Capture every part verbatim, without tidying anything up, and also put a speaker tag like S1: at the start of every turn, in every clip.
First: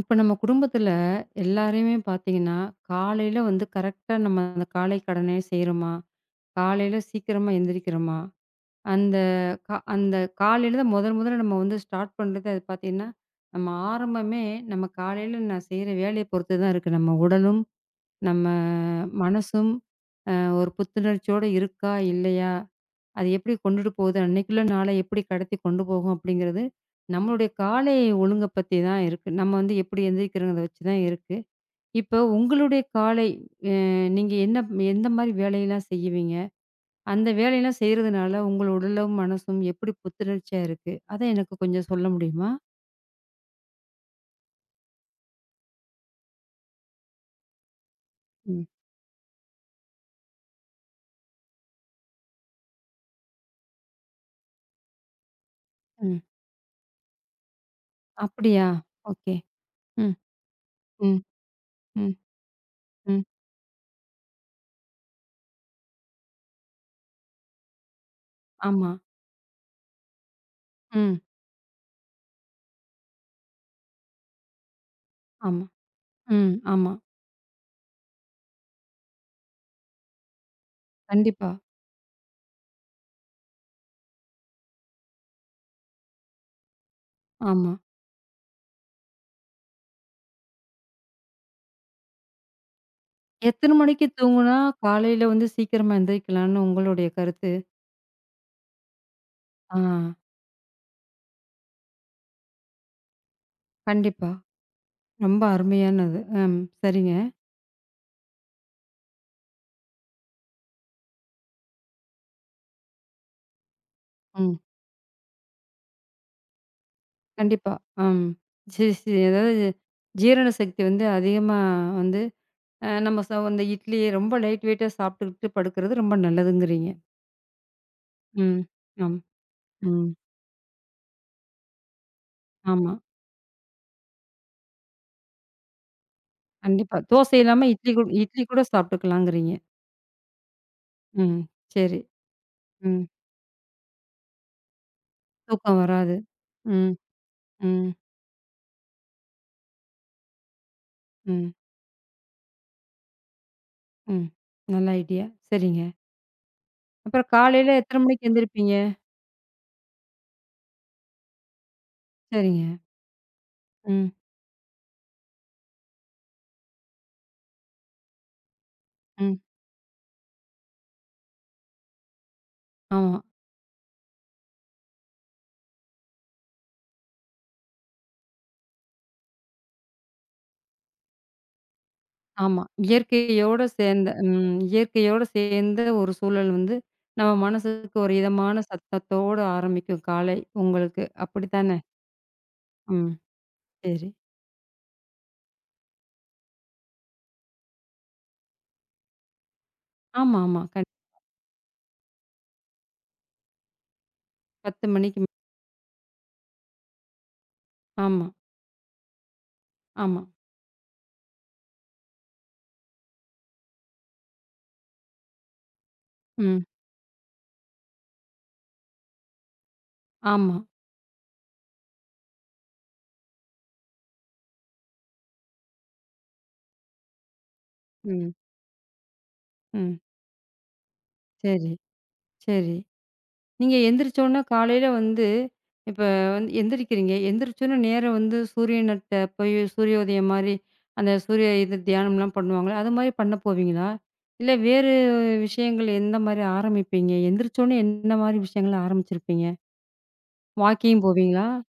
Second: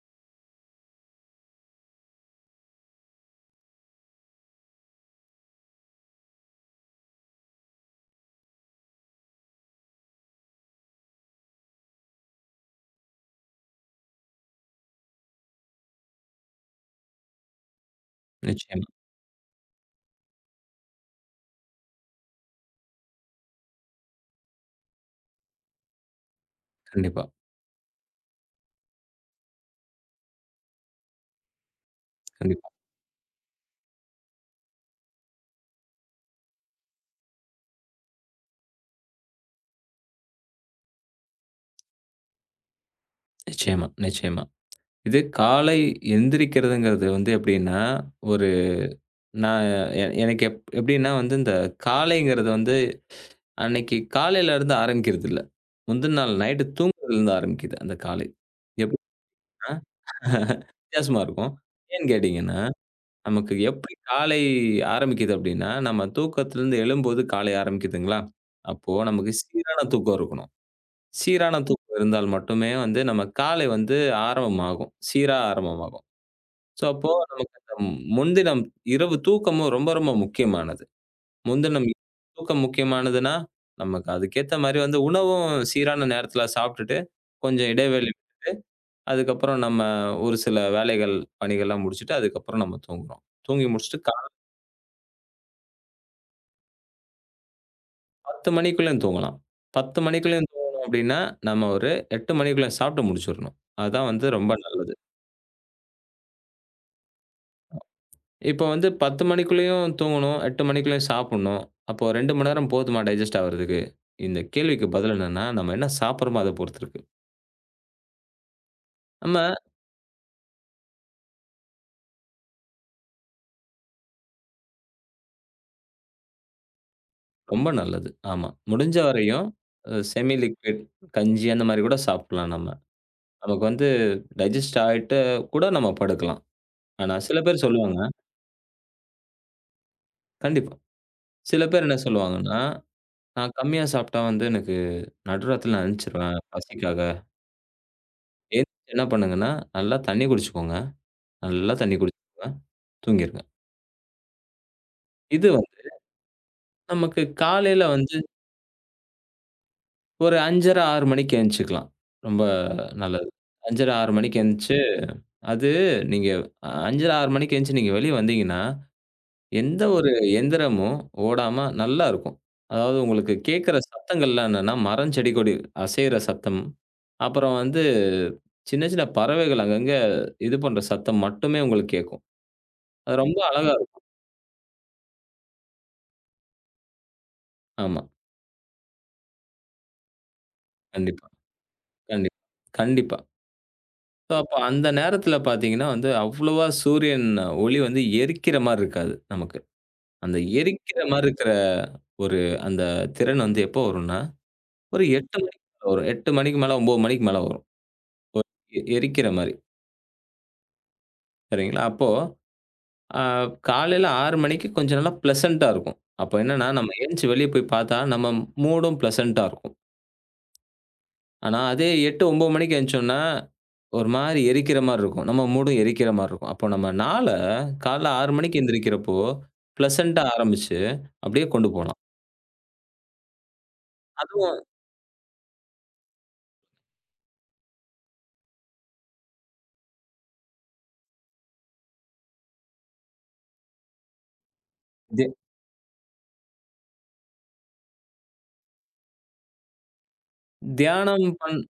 S1: இப்ப நம்ம குடும்பத்துல எல்லாரையுமே பார்த்தீங்கன்னா, காலையில வந்து கரெக்ட்டா நம்ம அந்த காலை கடனே செய்றோமா? காலையில சீக்கிரமா எந்திரிக்கிறோமா? அந்த க அந்த காலையில தான் முதல் முதல்ல நம்ம வந்து ஸ்டார்ட் பண்றது அது பார்த்தீங்கன்னா, நம்ம ஆரம்பமே நம்ம காலையில நான் செய்ற வேலைய பொறுத்து தான் இருக்கு. நம்ம உடலும், நம்ம
S2: நிச்சயமா.
S1: மனசும் அ ஒரு புத்துணர்ச்சியோட இருக்கா? இல்லையா? அது எப்படி கொண்டுட்டு போகுது? அன்னைக்குள்ள நாளை எப்படி கடத்தி கொண்டு போகும்? அப்படிங்கிறது
S2: கண்டிப்பா,
S1: நம்மளுடைய காலை ஒழுங்க பத்தி தான் இருக்கு. நம்ம வந்து எப்படி எந்திரிக்கிறோங்கிறத வச்சு தான் இருக்கு. இப்போ
S2: கண்டிப்பா.
S1: உங்களுடைய காலை அ நீங்க என்ன எந்த மாரி வேலையெல்லாம் செய்வீங்க? அந்த வேலையெல்லாம் செய்றதுனால உங்கள் உடலும், மனசும் எப்படி புத்துணர்ச்சியா இருக்கு? அத எனக்கு கொஞ்சம் சொல்ல முடியுமா?
S2: நிச்சயமா, நிச்சயமா. இது காலை எந்திரிக்கிறதுங்கிறது வந்து எப்படின்னா, ஒரு
S1: ம்.
S2: நான் எ எனக்கு எப் எப்படின்னா வந்து இந்த காலைங்கிறது வந்து அன்னைக்கு காலையில இருந்து ஆரம்பிக்கிறதில்ல. முந்தின
S1: ம்.
S2: நாள் நைட்டு தூங்குறதுலருந்து ஆரம்பிக்குது அந்த காலை.
S1: அப்படியா?
S2: எப்படின்னா
S1: ஓகே. ம். ம்.
S2: வித்தியாசமா இருக்கும். ஏன்னு
S1: ம்.
S2: கேட்டீங்கன்னா,
S1: ம்.
S2: நமக்கு எப்படி காலை ஆரம்பிக்குது அப்படின்னா, நம்ம தூக்கத்திலருந்து எழும்போது காலை ஆரம்பிக்குதுங்களா?
S1: ஆமா.
S2: அப்போ நமக்கு சீரான தூக்கம் இருக்கணும்.
S1: ம்.
S2: சீரான தூக்கம் இருந்தால் மட்டுமே வந்து, நம்ம காலை வந்து ஆரம்பமாகும். சீரா
S1: ஆமா.
S2: ஆரம்பமாகும்.
S1: ம்.
S2: ஸோ,
S1: ஆமா.
S2: அப்போ நமக்கு அந்த முன்தினம் இரவு தூக்கமும் ரொம்ப, ரொம்ப முக்கியமானது.
S1: கண்டிப்பா.
S2: முன்தினம் இரவு தூக்கம் முக்கியமானதுன்னா, நமக்கு அதுக்கேத்த மாரி வந்து உணவும் சீரான நேரத்தில சாப்பிட்டுட்டு, கொஞ்சம்
S1: ஆமா.
S2: இடைவெளி அதுக்கப்புறம் நம்ம ஒரு சில வேலைகள், பணிகள்லாம் முடிச்சுட்டு, அதுக்கப்புறம் நம்ம தூங்குறோம். தூங்கி
S1: எத்தன
S2: முடிச்சுட்டு
S1: மணிக்கு
S2: காலை
S1: தூங்குனா, காலையில வந்து சீக்கிரமா எந்திரிக்கலாம்னு உங்களுடைய கருத்து?
S2: பத்து மணிக்குள்ளயும் தூங்கலாம்.
S1: ஆ,
S2: பத்து மணிக்குள்ளயும் தூங்கணும் அப்டின்னா, நம்ம ஒரு எட்டு மணிக்குள்ள சாப்பிட்டு முடிச்சுரணும். அதான் வந்து
S1: கண்டிப்பா.
S2: ரொம்ப நல்லது.
S1: ரொம்ப அருமையானது. ம். சரிங்க.
S2: இப்போ வந்து பத்து மணிக்குள்ளேயும் தூங்கணும், எட்டு மணிக்குள்ளேயும் சாப்புட்ணும். அப்போ ரெண்டு மணி நேரம் போதுமா டைஜெஸ்ட் ஆவறதுக்கு? இந்த
S1: ம்.
S2: கேள்விக்கு பதில் என்னன்னா, நம்ம என்ன சாப்பிடுறோமோ அத பொறுத்து இருக்கு.
S1: கண்டிப்பா. ம். சரி, சரி.
S2: நம்ம
S1: அதாவது ஜீரண சக்தி வந்து அதிகமா வந்து அ நம்ம ச இந்த இட்லி ரொம்ப லைட் வெயிட்டா சாப்பிட்டுக்கிட்டு படுக்கிறது ரொம்ப நல்லதுங்கிறீங்க.
S2: ரொம்ப நல்லது. ஆமா.
S1: ம்.
S2: முடிஞ்ச
S1: ஆமா.
S2: வரையும் அ
S1: ம்.
S2: செமி லிக்விட் கஞ்சி அந்த மாரி கூட சாப்பிடலாம் நம்ம.
S1: ஆமா.
S2: நமக்கு வந்து டைஜெஸ்ட் ஆயிட்டு கூட நம்ம படுக்கலாம்.
S1: கண்டிப்பா.
S2: ஆனா
S1: தோசை
S2: சில பேர்
S1: இல்லாம இட்லி
S2: சொல்லுவாங்க.
S1: கூ இட்லி கூட சாப்பிட்டுக்கலாங்கிறீங்க.
S2: கண்டிப்பா.
S1: ம்.
S2: சில பேர் என்ன
S1: சரி.
S2: சொல்லுவாங்கன்னா,
S1: ம்.
S2: நான் கம்மியா சாப்பிட்டா வந்து எனக்கு நடுராத்திரில
S1: தூக்கம்
S2: நான்
S1: வராது.
S2: எந்திச்சிருவேன்
S1: ம்.
S2: பசிக்காக.
S1: ம்.
S2: எந்திரிச்சு என்ன பண்ணுங்கன்னா, நல்லா தண்ணி குடிச்சுக்கோங்க.
S1: ம்.
S2: நல்லா தண்ணி குடிச்சுக்கோங்க. தூங்கிருங்க.
S1: ம். நல்ல ஐடியா.
S2: இது
S1: சரிங்க.
S2: வந்து நமக்கு
S1: அப்புறம் காலையில
S2: காலையில
S1: எத்தன
S2: வந்து
S1: மணிக்கு எந்திரிப்பீங்க?
S2: ஒரு ஐந்து முப்பது, ஆறு மணிக்கு எந்திரிச்சுக்கலாம். ரொம்ப
S1: சரிங்க.
S2: நல்லது. ஐந்து முப்பது,
S1: ம்,
S2: ஆறு மணிக்கு எந்திரிச்சு, அது நீங்க ஐந்தரை, ஆறு மணிக்கு எந்திரிச்சு நீங்க வெளிய வந்தீங்கன்னா,
S1: ம்.
S2: எந்த ஒரு எந்திரமும் ஓடாம நல்லா இருக்கும். அதாவது
S1: ஆமா,
S2: உங்களுக்கு கேட்கிற சத்தங்கள்லாம் என்னன்னா, மரம், செடி, கொடி அசையிற சத்தம். அப்புறம் வந்து சின்ன சின்ன பறவைகள் அங்கங்க இது பண்ற சத்தம் மட்டுமே உங்களுக்கு கேட்கும்.
S1: ஆமா.
S2: அது ரொம்ப
S1: இயற்கையோட
S2: அழகா இருக்கும்.
S1: சேர்ந்த ம் இயற்கையோட சேர்ந்த ஒரு சூழல் வந்து நம்ம மனசுக்கு
S2: ஆமா.
S1: ஒரு இதமான சத்தத்தோட ஆரம்பிக்கும் காலை உங்களுக்கு.
S2: கண்டிப்பா,
S1: அப்படித்தானே?
S2: கண்டிப்பா,
S1: ம்.
S2: கண்டிப்பா.
S1: சரி.
S2: ஸோ அப்ப அந்த நேரத்துல பார்த்தீங்கன்னா வந்து, அவ்வளவா சூரியன் ஒளி வந்து எரிக்கிற மாரி இருக்காது நமக்கு. அந்த
S1: ஆமா, ஆமா. கண்
S2: எரிக்கிற மாரி இருக்கிற ஒரு அந்த திறன் வந்து எப்போ வரும்னா,
S1: பத்து
S2: ஒரு
S1: மணிக்கு.
S2: எட்டு மணிக்கு மேல வரும். எட்டு மணிக்கு மேல ஒன்பது மணிக்கு மேல வரும்.
S1: ஆமா,
S2: எ எரிக்கிற மாரி.
S1: ஆமா.
S2: சரிங்களா? அப்போ அ காலையில ஆறு மணிக்கு கொஞ்சம் நல்லா ப்ளசன்ட்டா இருக்கும். அப்ப
S1: ம்.
S2: என்னன்னா, நம்ம எந்திச்சு வெளிய போய் பார்த்தா, நம்ம மூடும் ப்ளசன்ட்டா இருக்கும்.
S1: ஆமா.
S2: ஆனா அதே எட்டு, ஒன்பது மணிக்கு எந்திச்சோம்னா ஒரு மாரி எரிக்கிற மாரி இருக்கும். நம்ம மூடும் எரிக்கிற மாரி இருக்கும். அப்போ நம்ம நாள காலைல ஆறு
S1: ம்,
S2: மணிக்கு எந்திரிக்கிறப்போ,
S1: ம்.
S2: பிளசன்ட்டா ஆரம்பிச்சு அப்படியே கொண்டு
S1: சரி,
S2: போலாம்.
S1: சரி. நீங்க எந்திரிச்சோன்னா
S2: அதுவும்
S1: காலையில வந்து இப்ப வந்து எந்திரிக்கிறீங்க. எந்திரிச்சோன்னே நேரா வந்து சூரியன்ட்ட போய் சூரியோதயம் மாரி, அந்த சூரிய இது தியானம்லாம் பண்ணுவாங்கல்ல, அது மாரி பண்ண போவீங்களா? இல்ல வேறு
S2: தி
S1: விஷயங்கள் எந்த மாரி ஆரம்பிப்பீங்க? எந்திரிச்சோன்னே என்ன மாரி விஷயங்கள ஆரம்பிச்சிருப்பீங்க? வாக்கிங்
S2: தியானம்
S1: போவீங்களா?
S2: பண்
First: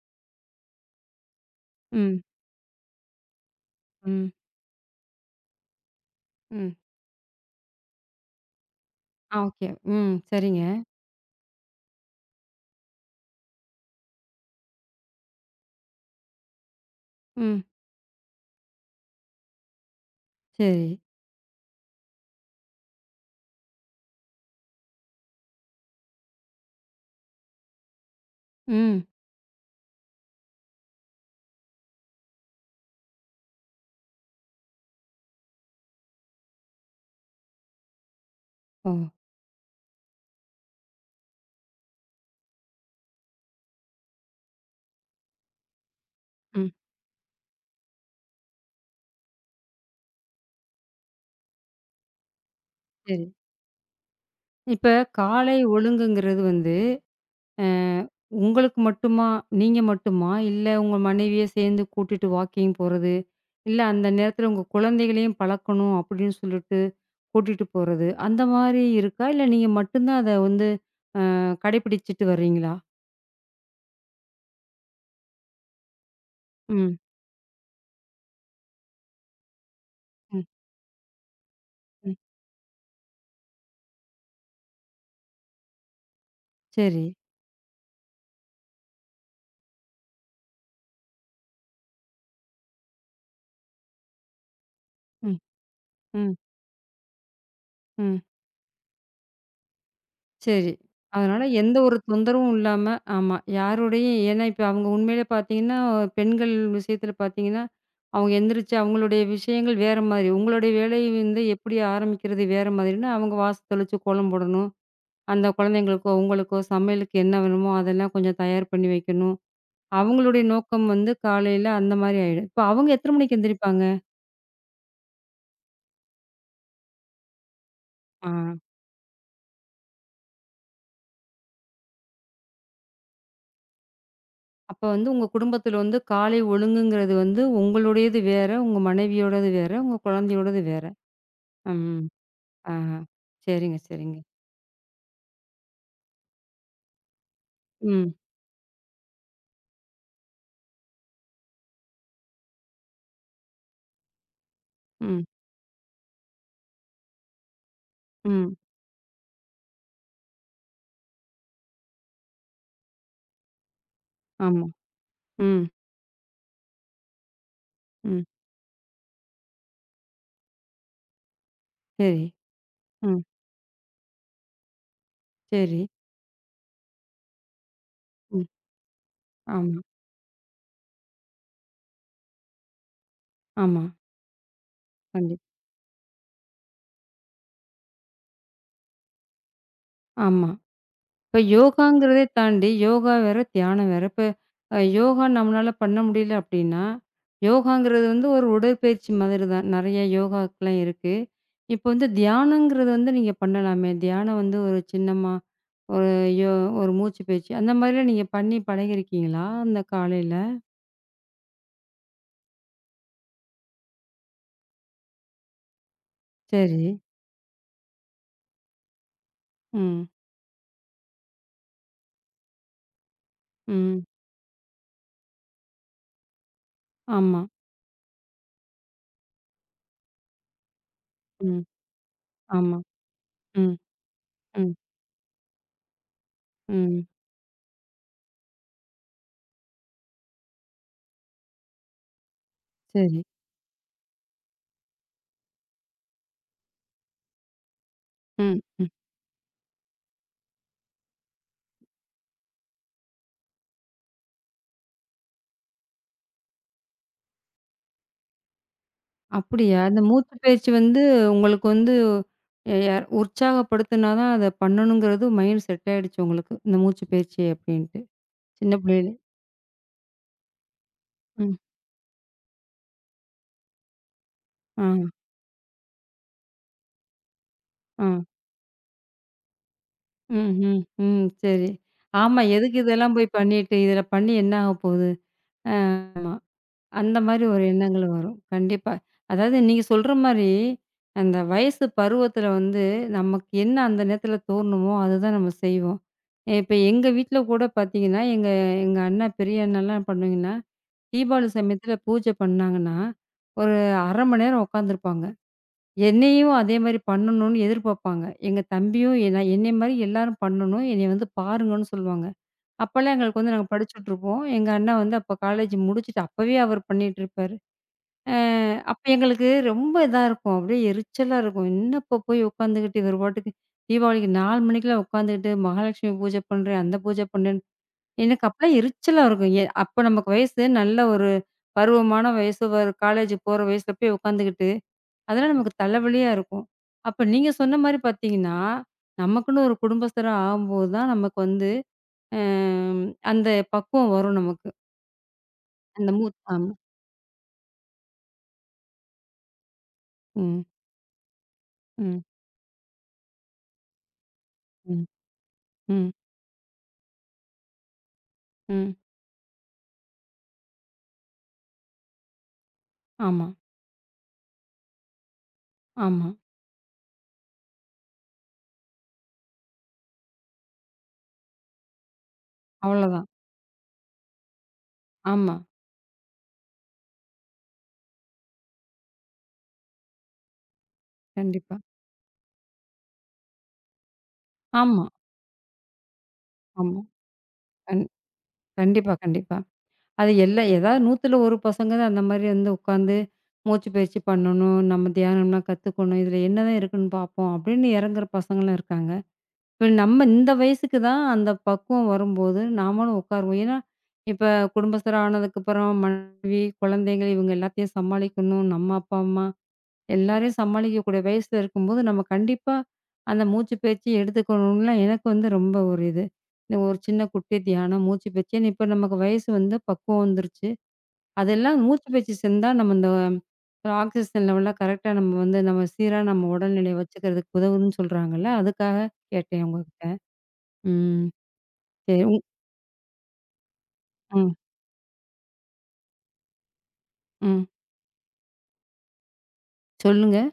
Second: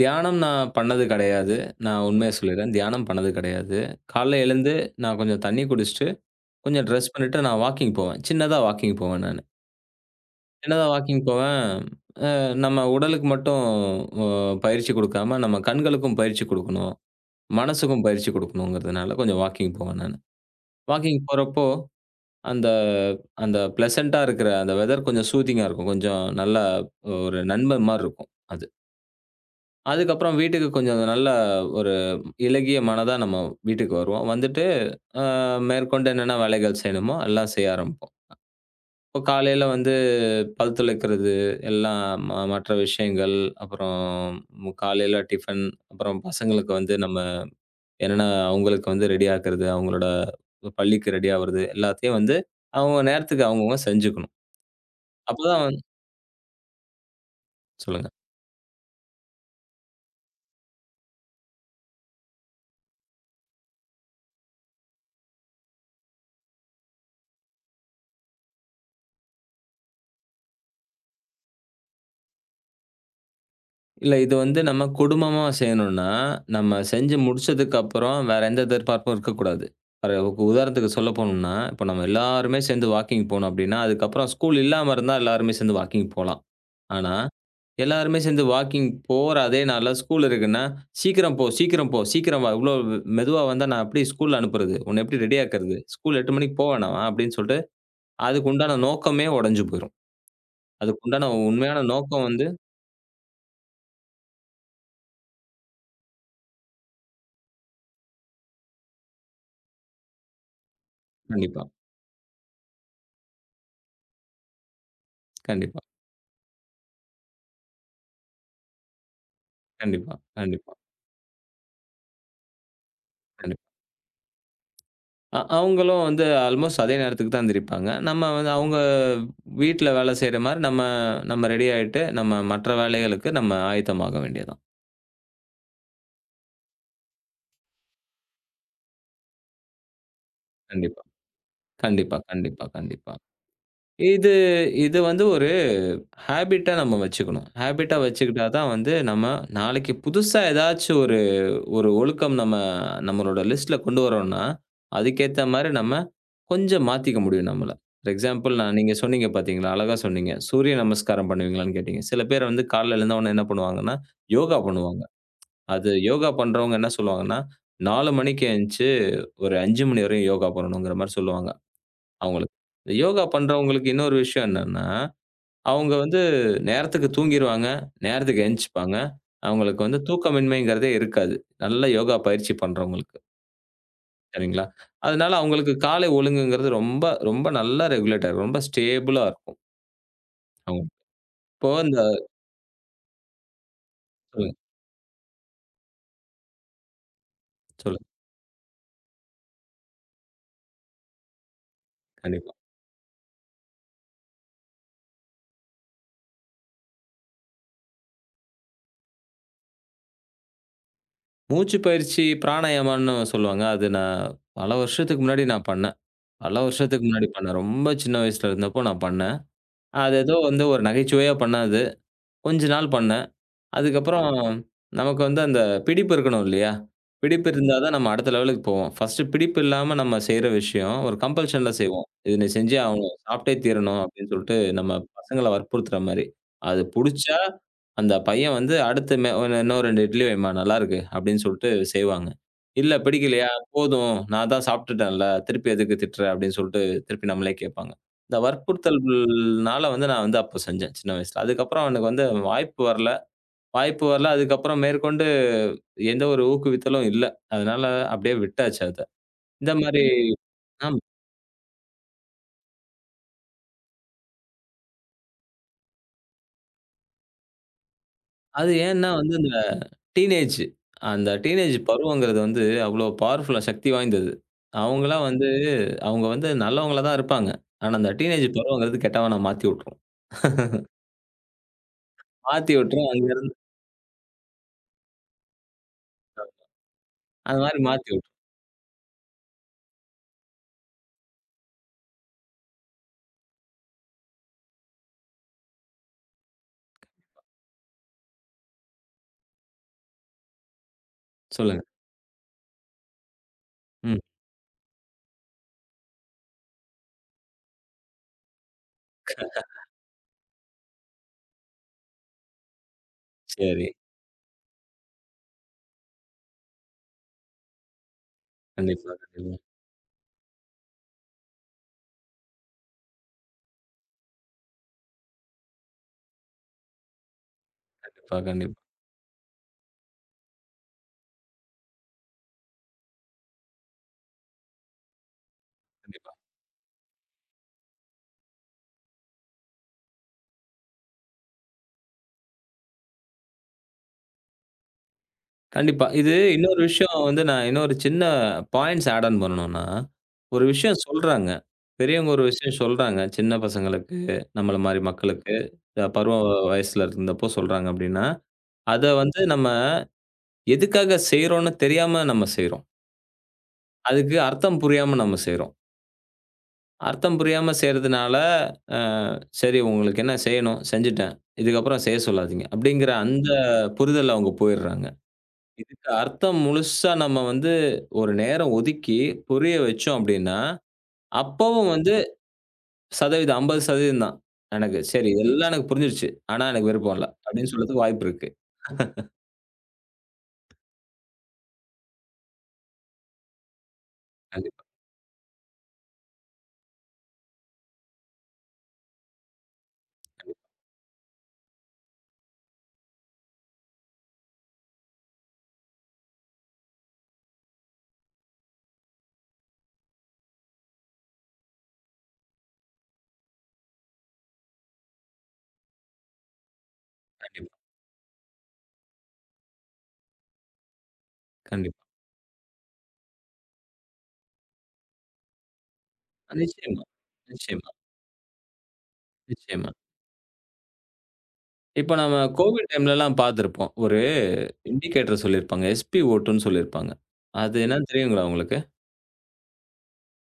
S2: தியானம் நான் பண்ணது கெடையாது. நான்
S1: ம்,
S2: உண்மைய சொல்லிர்றேன். தியானம் பண்ணது கெடையாது.
S1: ம்,
S2: காலைல எழுந்து நான் கொஞ்சம் தண்ணி குடிச்சுட்டு,
S1: ம்.
S2: கொஞ்சம் ட்ரெஸ் பண்ணிட்டு நான் வாக்கிங் போவேன். சின்னதா வாக்கிங் போவேன்
S1: ஆ
S2: நானு.
S1: ஓகே. ம். சரிங்க.
S2: சின்னதா வாக்கிங் போவேன். அ நம்ம உடலுக்கு மட்டும் அ பயிற்சி குடுக்காம, நம்ம கண்களுக்கும் பயிற்சி குடுக்கணும்.
S1: ம்.
S2: மனசுக்கும் பயிற்சி குடுக்கணுங்கிறதுனால கொஞ்சம் வாக்கிங் போவேன் நானு.
S1: சரி.
S2: வாக்கிங் போறப்போ அந்த அந்த பிளசன்ட்டா இருக்கிற அந்த வெதர் கொஞ்சம் சூதிங்கா இருக்கும். கொஞ்சம் நல்லா ஒரு நண்பன் மாரி இருக்கும் அது.
S1: ம்.
S2: அதுக்கப்புறம் வீட்டுக்கு கொஞ்சம் நல்ல ஒரு இளகிய மனதா நம்ம வீட்டுக்கு வருவோம். வந்துட்டு அ மேற்கொண்டு என்னென்ன வேலைகள் செய்யணுமோ எல்லாம் செய்ய ஆரம்பிப்போம்.
S1: ஓ!
S2: இப்போ காலையில வந்து பல் துலக்கிறது, எல்லாம் ம மற்ற விஷயங்கள், அப்புறம் காலையில டிஃபன், அப்புறம்
S1: ம்.
S2: பசங்களுக்கு வந்து நம்ம என்னென்ன அவங்களுக்கு வந்து ரெடி ஆக்குறது, அவங்களோட பள்ளிக்கு ரெடி ஆவுறது எல்லாத்தையும் வந்து அவங்க
S1: சரி.
S2: நேரத்துக்கு அவங்கவங்க செஞ்சுக்கணும்.
S1: இப்ப காலை
S2: அப்பதான்
S1: ஒழுங்குங்கிறது வந்து அ
S2: சொல்லுங்க.
S1: உங்களுக்கு மட்டுமா? நீங்க மட்டுமா? இல்ல உங்க மனைவிய சேர்ந்து கூட்டிட்டு வாக்கிங் போறது, இல்ல அந்த நேரத்தில உங்க குழந்தைகளையும் பழக்கணும் அப்படின்னு சொல்லிட்டு கூட்டிட்டு போறது, அந்த மாரி இருக்கா? இல்ல நீங்க மட்டும் தான் அத வந்து அ கடைபிடிச்சுட்டு வர்றீங்களா?
S2: இல்ல இது வந்து நம்ம குடும்பமா செய்யணும்னா, நம்ம
S1: ம்,
S2: செஞ்சு முடிச்சதுக்கு அப்புறம் வேற எந்த எதிர்பார்ப்பும் இருக்கக்கூடாது. ஒரு
S1: ம்,
S2: உதாரணத்துக்கு சொல்ல போணும்னா, இப்ப நம்ம
S1: ம்.
S2: எல்லாருமே சேர்ந்து வாக்கிங் போனோம் அப்டின்னா, அதுக்கப்புறம் ஸ்கூல் இல்லாம இருந்தா எல்லாருமே சேர்ந்து வாக்கிங் போலாம்.
S1: சரி.
S2: ஆனா, எல்லாருமே சேர்ந்து வாக்கிங் போற அதே நாள்ல ஸ்கூல் இருக்குன்னா, "சீக்கிரம் போ, சீக்கிரம் போ, சீக்கிரம் வா. இவ்ளோ மெதுவா வந்தா நான் எப்டி ஸ்கூல் அனுப்புறது? உன்ன எப்டி
S1: ம்,
S2: ரெடி ஆக்குறது? ஸ்கூல்
S1: ம்,
S2: எட்டு மணிக்கு போ வேணாமா?" அப்டின்னு சொல்ட்டு
S1: ம்.
S2: அதுக்கு உண்டான நோக்கமே உடைஞ்சு போயிரும்.
S1: சரி.
S2: அதுக்கு உண்டான
S1: அதனால எந்த
S2: உண்மையான
S1: ஒரு
S2: நோக்கம் வந்து
S1: தொந்தரவும் இல்லாம ஆமா. யாரோடையும் ஏன்னா இப்ப அவங்க உண்மையிலே பார்த்தீங்கன்னா, பெண்கள் விஷயத்தில பார்த்தீங்கன்னா, அவங்க எந்திரிச்சு அவங்களுடைய விஷயங்கள் வேற மாதிரி. உங்களுடைய வேலை வந்து
S2: கண்டிப்பா,
S1: எப்படி ஆரம்பிக்கிறது வேற மாதிரின்னா, அவங்க வாச தெளிச்சு கோலம் போடணும். அந்த
S2: கண்டிப்பா.
S1: குழந்தைங்களுக்கோ, உங்களுக்கோ சமையலுக்கு என்ன வேணுமோ அதெல்லாம் கொஞ்சம் தயார் பண்ணி வைக்கணும்.
S2: கண்டிப்பா,
S1: அவங்களுடைய
S2: கண்டிப்பா,
S1: நோக்கம் வந்து காலையில அந்த மாதிரி ஆயிடும். இப்ப அவங்க எத்தன மணிக்கு
S2: கண்டிப்பா.
S1: எந்திரிப்பாங்க?
S2: அ அவுங்களும் வந்து ஆல்மோஸ்ட் அதே நேரத்துக்கு தான் எந்திரிப்பாங்க.
S1: ஆ.
S2: நம்ம வந்து அவுங்க வீட்ல வேலை செய்ற மாரி நம்ம நம்ம ரெடி ஆயிட்டு, நம்ம மற்ற வேலைகளுக்கு நம்ம ஆயத்தமாக வேண்டியது தான்.
S1: அப்ப வந்து உங்க குடும்பத்தில வந்து காலை ஒழுங்குங்கிறது வந்து உங்களுடையது வேற, உங்க மனைவியோடது வேற, உங்க குழந்தையோடது வேற.
S2: கண்டிப்பா,
S1: ம்.
S2: கண்டிப்பா, கண்டிப்பா,
S1: ஆஹ.
S2: கண்டிப்பா.
S1: சரிங்க, சரிங்க.
S2: இது இது வந்து ஒரு ஹேபிட்டா நம்ம வச்சுக்கணும். ஹேபிட்டா
S1: ம்,
S2: வச்சுக்கிட்டா தான் வந்து, நம்ம நாளைக்கு புதுசா ஏதாச்சும் ஒரு ஒரு ஒழுக்கம் நம்ம நம்மளோட லிஸ்ட்ல கொண்டு வரோம்னா,
S1: ம்,
S2: அதுக்கேத்த மாரி நம்ம கொஞ்சம் மாத்திக்க முடியும் நம்மள. ஃபார்
S1: ம்.
S2: எக்ஸாம்பிள் நான் நீங்க சொன்னீங்க பார்த்தீங்களா? அழகா சொன்னீங்க. சூரிய நமஸ்காரம் பண்ணுவீங்களான்னு கேட்டீங்க. சில பேர் வந்து காலையில எழுந்தவுடனே என்ன பண்ணுவாங்கன்னா, யோகா
S1: ஆமா.
S2: பண்ணுவாங்க.
S1: ம்,
S2: அது யோகா பண்றவங்க என்ன சொல்லுவாங்கன்னா, நாலு
S1: ம்.
S2: மணிக்கு எந்திச்சு ஒரு ஐந்து மணி வரையும் யோகா பண்ணணுங்கிற மாரி சொல்லுவாங்க,
S1: சரி.
S2: அவங்களுக்கு. இந்த
S1: ம்.
S2: யோகா பண்றவங்களுக்கு இன்னொரு விஷயம் என்னன்னா
S1: சரி.
S2: அவங்க வந்து நேரத்துக்கு தூங்கிருவாங்க, நேரத்துக்கு
S1: ம்.
S2: எந்திரிச்சுப்பாங்க.
S1: ஆமா,
S2: அவங்களுக்கு வந்து தூக்கமின்மைங்கிறதே இருக்காது. நல்ல யோகா பயிற்சி பண்றவங்களுக்கு.
S1: ஆமா.
S2: சரிங்களா? அதனால
S1: கண்டிப்பா.
S2: அவங்களுக்கு காலை ஒழுங்குங்கிறது ரொம்ப, ரொம்ப நல்லா ரெகுலேட் ஆகும். ரொம்ப ஸ்டேபிளா இருக்கும்.
S1: ஆமா.
S2: அவங்க
S1: இப்ப
S2: இப்போ இந்த
S1: யோகாங்கிறதே தாண்டி யோகா வேற, தியானம் வேற. இப்ப
S2: சொல்லுங்க,
S1: அ யோகா நம்மளால பண்ண முடியல அப்டின்னா, யோகாங்கிறது
S2: சொல்லுங்க.
S1: வந்து ஒரு உடற்பயிற்சி மாதிரி தான். நெறைய யோகாக்கெல்லாம் இருக்கு. இப்போ வந்து
S2: கண்டிப்பா.
S1: தியானங்கிறது வந்து நீங்க பண்ணலாமே! தியானம் வந்து ஒரு சின்னமா, ஒரு யோ ஒரு மூச்சு பயிற்சி அந்த மாதிரிலாம் நீங்க பண்ணி பழகியிருக்கீங்களா? அந்த காலையில?
S2: மூச்சு பயிற்சி பிராணாயாமான்னு சொல்லுவாங்க. அது நான் பல வருஷத்துக்கு முன்னாடி நான் பண்ணேன். பல
S1: சரி.
S2: வருஷத்துக்கு முன்னாடி பண்ணேன். ரொம்ப சின்ன வயசுல இருந்தப்போ நான் பண்ணேன்.
S1: ம்.
S2: அது ஏதோ வந்து ஒரு நகைச்சுவையா பண்ணேன் அது. கொஞ்ச நாள் பண்ணேன்.
S1: ம்.
S2: அதுக்கப்புறம் நமக்கு வந்து அந்த பிடிப்பு இருக்கணும் இல்லையா?
S1: ஆமா.
S2: பிடிப்பு இருந்தா தான் நம்ம அடுத்த லெவலுக்கு போவோம். ஃபர்ஸ்ட்டு பிடிப்பு இல்லாம நம்ம செய்ற விஷயம் ஒரு
S1: ம்.
S2: கம்பல்ஷன்ல செய்வோம். "இது நீ செஞ்சே
S1: ஆமா.
S2: ஆவணும். சாப்பிட்டே
S1: ம்.
S2: தீரணும்." அப்படின்னு சொல்லிட்டு
S1: ம்.
S2: நம்ம பசங்கள வற்புறுத்துற மாரி. அது
S1: ம்.
S2: புடிச்சா அந்த பையன் வந்து அடுத்து மெ "இன்னும் ரெண்டு இட்லி வைம்மா நல்லாருக்கு." அப்படின்னு சொல்லிட்டு செய்வாங்க. இல்ல
S1: சரி.
S2: பிடிக்கலையா, "போதும் நான் தான் சாப்பிட்டுட்டேன்ல, திருப்பி எதுக்கு திட்டுற?" அப்படின்னு சொல்லிட்டு திருப்பி நம்மளே கேட்பாங்க. இந்த
S1: ம். ம்.
S2: வற்புறுத்தல்னால வந்து நான் வந்து அப்போ செஞ்சேன் சின்ன வயசுல. அதுக்கப்புறம் எனக்கு வந்து வாய்ப்பு வரல. வாய்ப்பு வரல. அதுக்கப்புறம் மேற்கொண்டு எந்த ஒரு ஊக்குவித்தலும் இல்ல. அதனால அப்படியே விட்டாச்சு அத. இந்த
S1: அப்படியா? இந்த
S2: மாரி
S1: மூச்சு
S2: ம்.
S1: பயிற்சி
S2: ஆமா.
S1: வந்து உங்களுக்கு வந்து எ யார் உற்சாகப்படுத்துனா தான் அத பண்ணணுங்கிறது மைண்ட் செட் ஆயிடுச்சு உங்களுக்கு. இந்த மூச்சு பயிற்சி அப்படின்ட்டு. சின்ன
S2: அது ஏன்னா
S1: பிள்ளையில.
S2: வந்து இந்த டீனேஜ் அந்த
S1: ம்.
S2: டீனேஜ் பருவங்கிறது வந்து அவ்வளோ பவர்ஃபுல்லா சக்தி வாய்ந்தது.
S1: ஆ,
S2: அவங்கலாம் வந்து அவங்க வந்து நல்லவங்களா தான் இருப்பாங்க. ஆனா
S1: ஆ.
S2: அந்த டீனேஜ் பருவங்கிறது கெட்டவனா மாத்தி விட்டுரும்.
S1: ம், ம், ம். சரி. ஆமா.
S2: மாத்தி
S1: எதுக்கு
S2: விட்டுரும்.
S1: இதெல்லாம் போய்
S2: அங்கருந்து
S1: பண்ணிட்டு, இதில பண்ணி என்ன ஆக போகுது? ஆமா. அந்த மாரி
S2: அந்த
S1: ஒரு
S2: மாரி
S1: எண்ணங்கள்
S2: மாத்தி விட்டுரும்.
S1: வரும். கண்டிப்பா. அதாவது நீங்க சொல்ற மாரி, அந்த வயசு பருவத்தில வந்து நமக்கு என்ன அந்த நேரத்தில தோணுமோ, அதுதான் நம்ம செய்வோம். இப்ப எங்க வீட்ல கூட பார்த்தீங்கன்னா, எங்க எங்க அண்ணா, பெரிய அண்ணாலாம் என்ன பண்ணுவாங்கன்னா, தீபாவளி
S2: சொல்லுங்க.
S1: சமயத்தில பூஜை பண்ணாங்கன்னா, ஒரு
S2: ம்.
S1: அரை மணி நேரம் உட்காந்துருப்பாங்க. என்னையும் அதே மாரி பண்ணணும்னு எதிர்பார்ப்பாங்க. எங்க தம்பியும் என்ன என்னைய மாரி எல்லாரும் பண்ணணும். என்னைய வந்து பாருங்கன்னு சொல்லுவாங்க. அப்பலாம் எங்களுக்கு வந்து நாங்க
S2: சரி.
S1: படிச்சுட்ருப்போம். எங்க அண்ணா வந்து அப்ப காலேஜ் முடிச்சுட்டு அப்பவே அவர் பண்ணிட்டுருப்பாரு. அ அப்ப
S2: கண்டிப்பா,
S1: எங்களுக்கு
S2: கண்டிப்பா.
S1: ரொம்ப இதா இருக்கும். அப்படியே எரிச்சலா இருக்கும். என்ன இப்ப போய் உட்காந்துக்கிட்டு இவரு பாட்டுக்கு தீபாவளிக்கு நாலு மணிக்கெல்லாம் உட்காந்துக்கிட்டு மகாலட்சுமி பூஜை பண்றேன், அந்த பூஜை பண்றேன்னு
S2: கண்டிப்பா,
S1: எனக்கு அப்பலாம்
S2: கண்டிப்பா,
S1: எரிச்சலா இருக்கும். எ அப்ப நமக்கு வயசு நல்ல ஒரு பருவமான வயசு, ஒரு காலேஜ் போற வயசுல போய் உட்காந்துக்கிட்டு, அதெல்லாம் நமக்கு தலைவலியா
S2: கண்டிப்பா.
S1: இருக்கும். அப்ப நீங்க சொன்ன மாரி பார்த்தீங்கன்னா, நமக்குன்னு ஒரு குடும்பஸ்தரா ஆகும்போது தான் நமக்கு வந்து அம் அந்த பக்குவம் வரும் நமக்கு.
S2: கண்டிப்பா.
S1: அந்த
S2: இது
S1: மூத் ஆமா.
S2: இன்னொரு விஷயம் வந்து நான் இன்னொரு சின்ன பாயிண்ட்ஸ் ஆட் ஆன் பண்ணணும்னா,
S1: ம்,
S2: ஒரு விஷயம் சொல்றாங்க.
S1: ம்,
S2: பெரியவங்க ஒரு விஷயம் சொல்றாங்க. சின்ன பசங்களுக்கு, நம்மள மாரி
S1: ம்,
S2: மக்களுக்கு, அ
S1: ம்,
S2: பருவ வயசுல இருந்தப்போ சொல்றாங்க அப்டின்னா,
S1: ம்.
S2: அத வந்து நம்ம எதுக்காக செய்றோம்னு தெரியாம நம்ம செய்றோம்.
S1: ஆமா.
S2: அதுக்கு அர்த்தம் புரியாம நம்ம செய்றோம்.
S1: ஆமா.
S2: அர்த்தம் புரியாம செய்றதுனால, அ சரி உங்களுக்கு என்ன செய்யணும்? செஞ்சுட்டேன். இதுக்கப்புறம் செய்ய சொல்லாதீங்க. அப்டிங்கிற
S1: அவ்வளோதான்.
S2: அந்த புரிதல்ல அவங்க போயிடுறாங்க.
S1: ஆமா.
S2: இதுக்கு அர்த்தம் முழுசா நம்ம வந்து ஒரு நேரம் ஒதுக்கி புரிய வச்சோம் அப்டின்னா,
S1: கண்டிப்பா.
S2: அப்பவும் வந்து சதவீதம் ஐம்பது சதவீதம் தான் எனக்கு.
S1: ஆமா,
S2: சரி இதெல்லாம் எனக்கு புரிஞ்சிருச்சு. ஆனா எனக்கு
S1: ஆமா.
S2: விருப்பம் இல்ல. அப்டின்னு
S1: கண்
S2: சொல்றதுக்கு வாய்ப்பு இருக்கு.
S1: கண்டிப்பா, கண்டிப்பா. அது எல்லா ஏதாவது நூத்துல ஒரு பசங்க தான் அந்த மாரி வந்து உட்காந்து மூச்சு பயிற்சி பண்ணணும்,
S2: கண்டிப்பா,
S1: நம்ம தியானம்லாம் கத்துக்கணும், இதில என்னதான் இருக்குன்னு பார்ப்போம் அப்படின்னு இறங்குற பசங்களும் இருக்காங்க. இப்ப நம்ம இந்த வயசுக்கு தான் அந்த பக்குவம் வரும்போது நாமளும் உட்காருவோம். ஏன்னா, இப்ப குடும்பஸ்தர் ஆனதுக்கப்புறம் மனைவி, குழந்தைகள் இவங்க எல்லாத்தையும் சமாளிக்கணும். நம்ம அப்பா, அம்மா எல்லாரையும் சமாளிக்கக்கூடிய வயசுல இருக்கும்போது, நம்ம கண்டிப்பா அந்த மூச்சு பயிற்சி எடுத்துக்கணும்லாம் எனக்கு வந்து ரொம்ப ஒரு இது. இந்த ஒரு சின்ன குட்டி
S2: கண்டிப்பா,
S1: தியானம், மூச்சு பயிற்சின்னு இப்ப நமக்கு வயசு வந்து பக்குவம் வந்துருச்சு. அதெல்லாம்
S2: கண்டிப்பா.
S1: மூச்சு பயிற்சி செந்தா நம்ம இந்த ஆக்ஸிஜன் லெவல்லாம் கரெக்ட்டா நம்ம வந்து நம்ம சீரா நம்ம உடல்நிலைய
S2: நிச்சயமா,
S1: வச்சுக்கிறதுக்கு
S2: நிச்சயமா,
S1: உதவுதுன்னு சொல்றாங்கல்ல, அதுக்காக கேட்டேன்
S2: நிச்சயமா.
S1: உங்ககிட்ட. ம்.
S2: இப்ப
S1: சரி.
S2: நம்ம
S1: உங்-
S2: கோவிட் டைம்லலாம் பார்த்திருப்போம். ஒரு
S1: ம்,
S2: இண்டிகேட்டர் சொல்லியிருப்பாங்க. எஸ்பிஓ2ன்னு சொல்லியிருப்பாங்க.
S1: ம்.
S2: அது என்னன்னு தெரியுங்களா உங்களுக்கு?
S1: சொல்லுங்க.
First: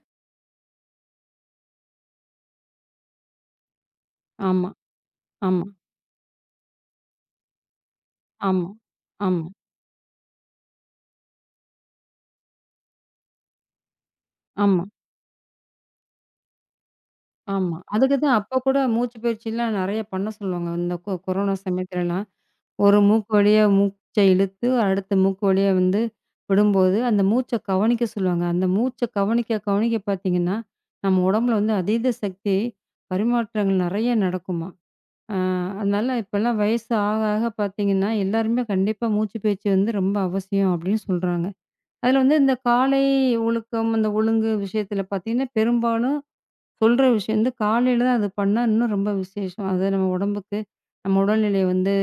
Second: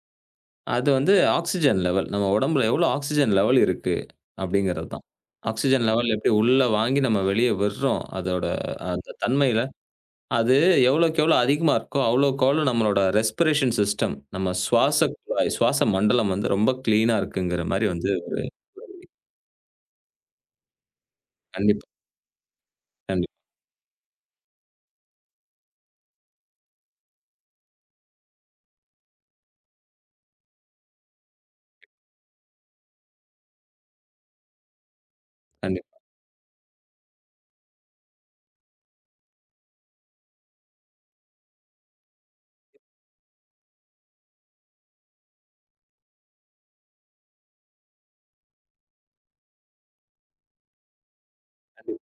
S2: அது வந்து ஆக்ஸிஜன் லெவல். நம்ம உடம்புல எவ்வளோ ஆக்ஸிஜன் லெவல் இருக்கு
S1: ஆமா,
S2: அப்படிங்கிறது தான்.
S1: ஆமா,
S2: ஆக்ஸிஜன் லெவல் எப்படி உள்ள வாங்கி நம்ம வெளிய விடுறோம், அதோட
S1: ஆமா, ஆமா,
S2: அந்த
S1: ஆமா,
S2: தன்மையில, அது எவ்வளோக்கு எவ்வளோ அதிகமா இருக்கோ, அவ்வளோக்கு அவ்வளோ நம்மளோட ரெஸ்பிரேஷன் சிஸ்டம், நம்ம
S1: ஆமா.
S2: சுவாச குழாய், சுவாச மண்டலம் வந்து ரொம்ப கிளீனா இருக்குங்கிற
S1: ஆமா.
S2: மாரி வந்து
S1: அதுக்கு தான் அப்ப கூட மூச்சு பயிற்சிலாம் நெறைய பண்ண சொல்லுவாங்க. இந்த கொ கொரோனா
S2: கண்டிப்பா,
S1: சமயத்துலலாம். ஒரு மூக்கு
S2: கண்டிப்பா,
S1: வழியா மூச்ச இழுத்து, அடுத்த மூக்கு வழியா வந்து விடும்போது, அந்த மூச்ச கவனிக்க சொல்லுவாங்க. அந்த மூச்ச கவனிக்க, கவனிக்க பார்த்தீங்கன்னா, நம்ம உடம்புல வந்து அதீத சக்தி பரிமாற்றங்கள் நெறைய நடக்குமாம். ஆ,
S2: கண்டிப்பா.
S1: அதனால இப்பலாம் வயசு ஆக, ஆக பார்த்தீங்கன்னா, எல்லாருமே கண்டிப்பா மூச்சு பயிற்சி வந்து ரொம்ப அவசியம் அப்படின்னு சொல்றாங்க. அதுல வந்து இந்த காலை ஒழுக்கம், அந்த ஒழுங்கு விஷயத்துல பார்த்தீங்கன்னா, பெரும்பாலும் சொல்ற விஷயம் வந்து காலையில தான் அது பண்ணா இன்னும் ரொம்ப விசேஷம். அது நம்ம உடம்புக்கு, நம்ம உடல்நிலை வந்து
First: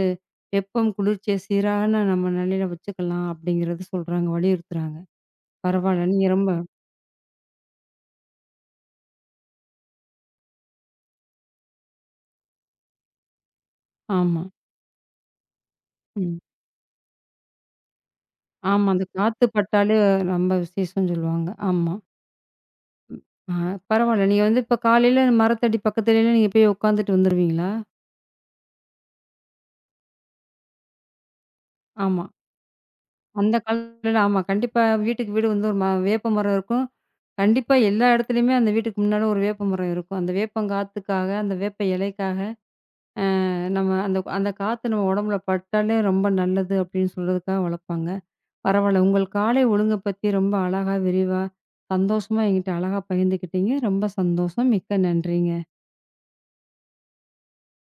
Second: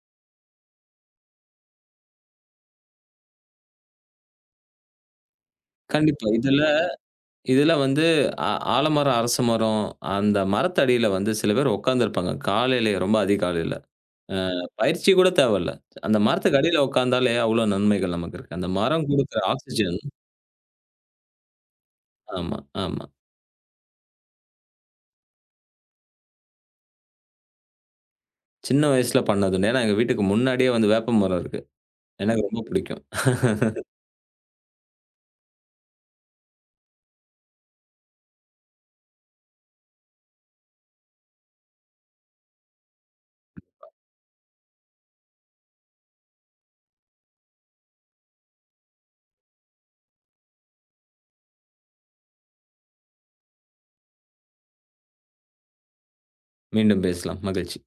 S1: வெப்பம், குளிர்ச்சிய சீரான நம்ம நிலையில வச்சுக்கலாம் அப்படிங்கிறது சொல்றாங்க, வலியுறுத்துறாங்க. பரவாயில்ல.
S2: கண்டிப்பா.
S1: நீங்க ரொம்ப
S2: இதுல இதுல வந்து ஆ ஆலமரம், அரச மரம், அந்த மரத்தடியில வந்து சில பேர் உட்கார்ந்திருப்பாங்க. காலையிலேயே ரொம்ப அதிகாலையில.
S1: ஆமா.
S2: பயிற்சி கூட தேவையில்ல. அந்த
S1: ம்.
S2: மரத்துக்கு அடியில உட்கார்ந்தாலே அவ்ளோ நன்மைகள் நமக்கு இருக்கு. அந்த
S1: ஆமா. அந்த
S2: மரம் குடுக்குற
S1: காத்து பட்டாலே
S2: ஆக்ஸிஜன்
S1: ரொம்ப விசேஷம்னு சொல்லுவாங்க. ஆமா.
S2: ஆமா, ஆமா.
S1: ஆ, பரவாயில்ல. நீங்க வந்து இப்ப காலையில மரத்தடி பக்கத்துலலாம் நீங்க போய் உட்காந்துட்டு வந்துருவீங்களா?
S2: சின்ன வயசுல பண்ணது. ஏன்னா எங்க வீட்டுக்கு முன்னாடியே வந்து வேப்ப மரம் இருக்கு.
S1: ஆமா.
S2: எனக்கு ரொம்ப பிடிக்கும்.
S1: அந்த காலத்துல ஆமா. கண்டிப்பா வீட்டுக்கு வீடு வந்து ஒரு ம வேப்ப மரம் இருக்கும். கண்டிப்பா எல்லா இடத்துலயுமே அந்த வீட்டுக்கு முன்னால ஒரு வேப்ப மரம் இருக்கும். அந்த வேப்பங்காத்துக்காக, அந்த வேப்ப இலைக்காக அஹ் நம்ம அந்த அந்த காத்து நம்ம உடம்புல பட்டாலே ரொம்ப நல்லது அப்படின்னு சொல்றதுக்காக வளர்ப்பாங்க. பரவால்ல, உங்கள் காலை ஒழுங்க பத்தி ரொம்ப அழகா, விரிவா, சந்தோஷமா என்கிட்ட அழகா பகிர்ந்துக்கிட்டீங்க. ரொம்ப சந்தோஷம். மிக்க நன்றிங்க.
S2: மீண்டும் பேசலாம். மகிழ்ச்சி.